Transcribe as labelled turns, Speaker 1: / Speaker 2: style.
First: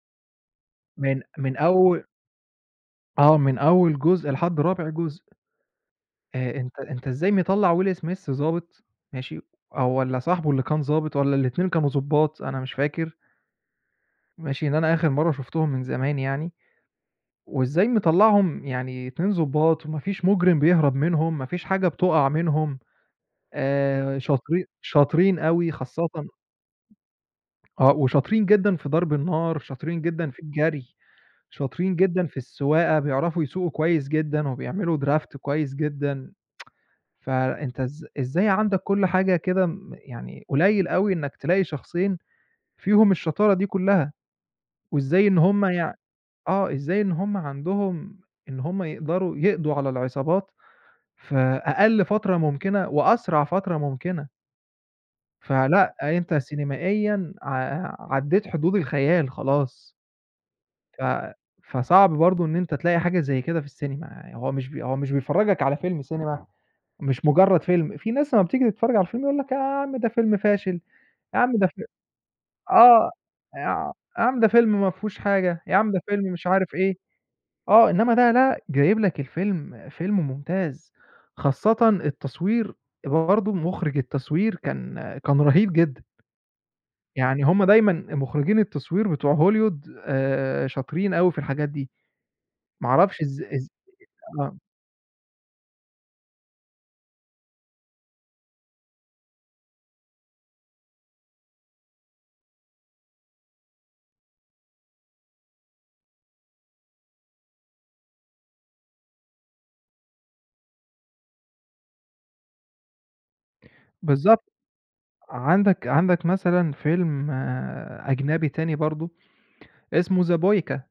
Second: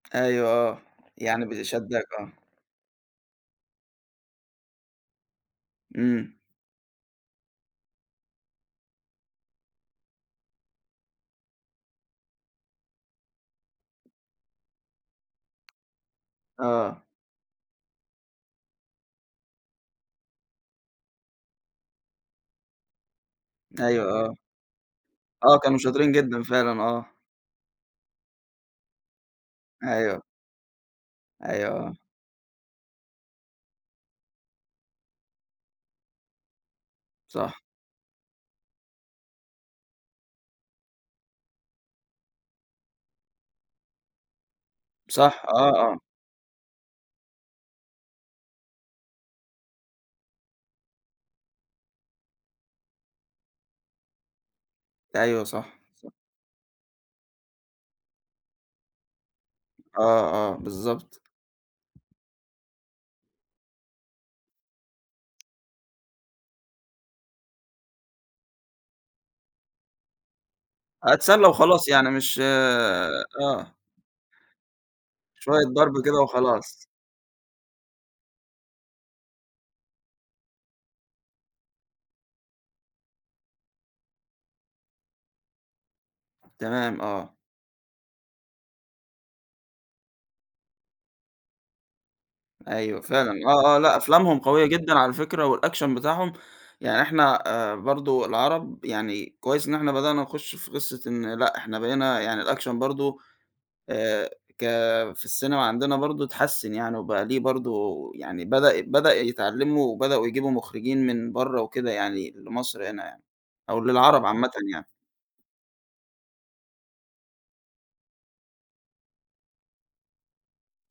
Speaker 1: أيوه، آه،
Speaker 2: من
Speaker 1: يعني
Speaker 2: من
Speaker 1: بي شادَّاك،
Speaker 2: أول
Speaker 1: آه.
Speaker 2: آه، من أول جزء لحد رابع جزء.
Speaker 1: إمم.
Speaker 2: آآ، أنتَ أنتَ إزاي مطلّع Will Smith ضابط، ماشي، آآ والّا صاحبه اللي كان ضابط، والّا الاتنين كانوا ضُبَّاط؟ أنا مش فاكر. ماشي، لأن أنا آخِر مرَّة شُفتهم من زمان يعني،
Speaker 1: آه.
Speaker 2: وإزاي مطلّعهم يعني اتنين ضُبَّاط وما فيش مُجرم بيهرب منهم، ما فيش حاجة بتقع منهُم، آآ
Speaker 1: أيوه، آه.
Speaker 2: شاطرين شاطرين
Speaker 1: آه،
Speaker 2: أوي
Speaker 1: كانوا
Speaker 2: خاصةً
Speaker 1: شاطرين جدًا، فعلًا آه.
Speaker 2: آه، وشاطرين جدًا في ضرَب النار، شاطرين
Speaker 1: أيوه.
Speaker 2: جدًا في الجري،
Speaker 1: أيوه، آه.
Speaker 2: شاطرين جدًا في السواقة، بيعرفوا يسوقوا كويِس جدًا وبيعملوا draft كويِس جدًا.
Speaker 1: صح.
Speaker 2: فأنتَ إز إزاي عندك كل حاجة كده م يعني قليل أوي إنَّك تلاقي شخصين فيهم الشطارة دي كلها، وإزاي إن
Speaker 1: صح، آه،
Speaker 2: هُم يع
Speaker 1: آه.
Speaker 2: آه، إزاي إن هُم عندهم إن هُم يقدَروا يقضوا على العصابات في أقَل فترة ممكنة وأسرع فترة ممكنة.
Speaker 1: أيوه، صح،
Speaker 2: فلأ،
Speaker 1: صح.
Speaker 2: أنتَ سينمائيًا ع عدِّيت حدود الخيال، خلاص.
Speaker 1: آه، آه،
Speaker 2: ف
Speaker 1: بالضبط.
Speaker 2: فصعب برضه إن أنتَ تلاقي حاجة زي كده في السينما. آآ، هو مش بي هو مش بيفرّجَك على فيلم سينما، مش مجرَّد فيلم. في ناس أمَّا بتيجي تتفرَّج على الفيلم يقول لك: "يا عم ده فيلم فاشل، يا
Speaker 1: أتسلَّى
Speaker 2: عم ده فيلم
Speaker 1: وخلاص يعني مش
Speaker 2: آه،
Speaker 1: آه.
Speaker 2: يع يا عم ده فيلم ما فيهوش حاجة،
Speaker 1: شوية
Speaker 2: يا عم
Speaker 1: ضرب
Speaker 2: ده
Speaker 1: كده
Speaker 2: فيلم مش عارِف
Speaker 1: وخلاص.
Speaker 2: إيه." آه، إنما ده، لأ، جايِب لك الفيلم فيلم ممتاز، خاصةً التصوير، برضه مخرِّج التصوير كان كان رهيب جدًا.
Speaker 1: تمام، آه.
Speaker 2: يعني هُم دايمًا مخرِّجين التصوير بتوع Hollywood آآ، شاطرين أوي في الحاجات دي، ما
Speaker 1: أيوه
Speaker 2: عرفش
Speaker 1: فعلًا،
Speaker 2: إز إز
Speaker 1: آه، آه، لأ أفلامهم
Speaker 2: أأ آه.
Speaker 1: قويَّة جدًا على فكرة، والaction بتاعهم يعني، إحنا آآ برضو العرب يعني، كويِس إن إحنا بدأنا نخُش في قصة إن لأ، إحنا بقينا يعني، الaction برضو آآ، ك في السينما عندنا برضه اتحسن يعني، وبقى ليه برضو يعني، بدأ بدأ يتعلَّموا وبدأوا يجيبوا مخرِّجين من برّه وكده يعني، لمصر هنا يعني أو للعرب
Speaker 2: بالضبط،
Speaker 1: عامةً يعني.
Speaker 2: عندك عندك مثلًا فيلم أجنبي تاني برضه اسمه The Boyka.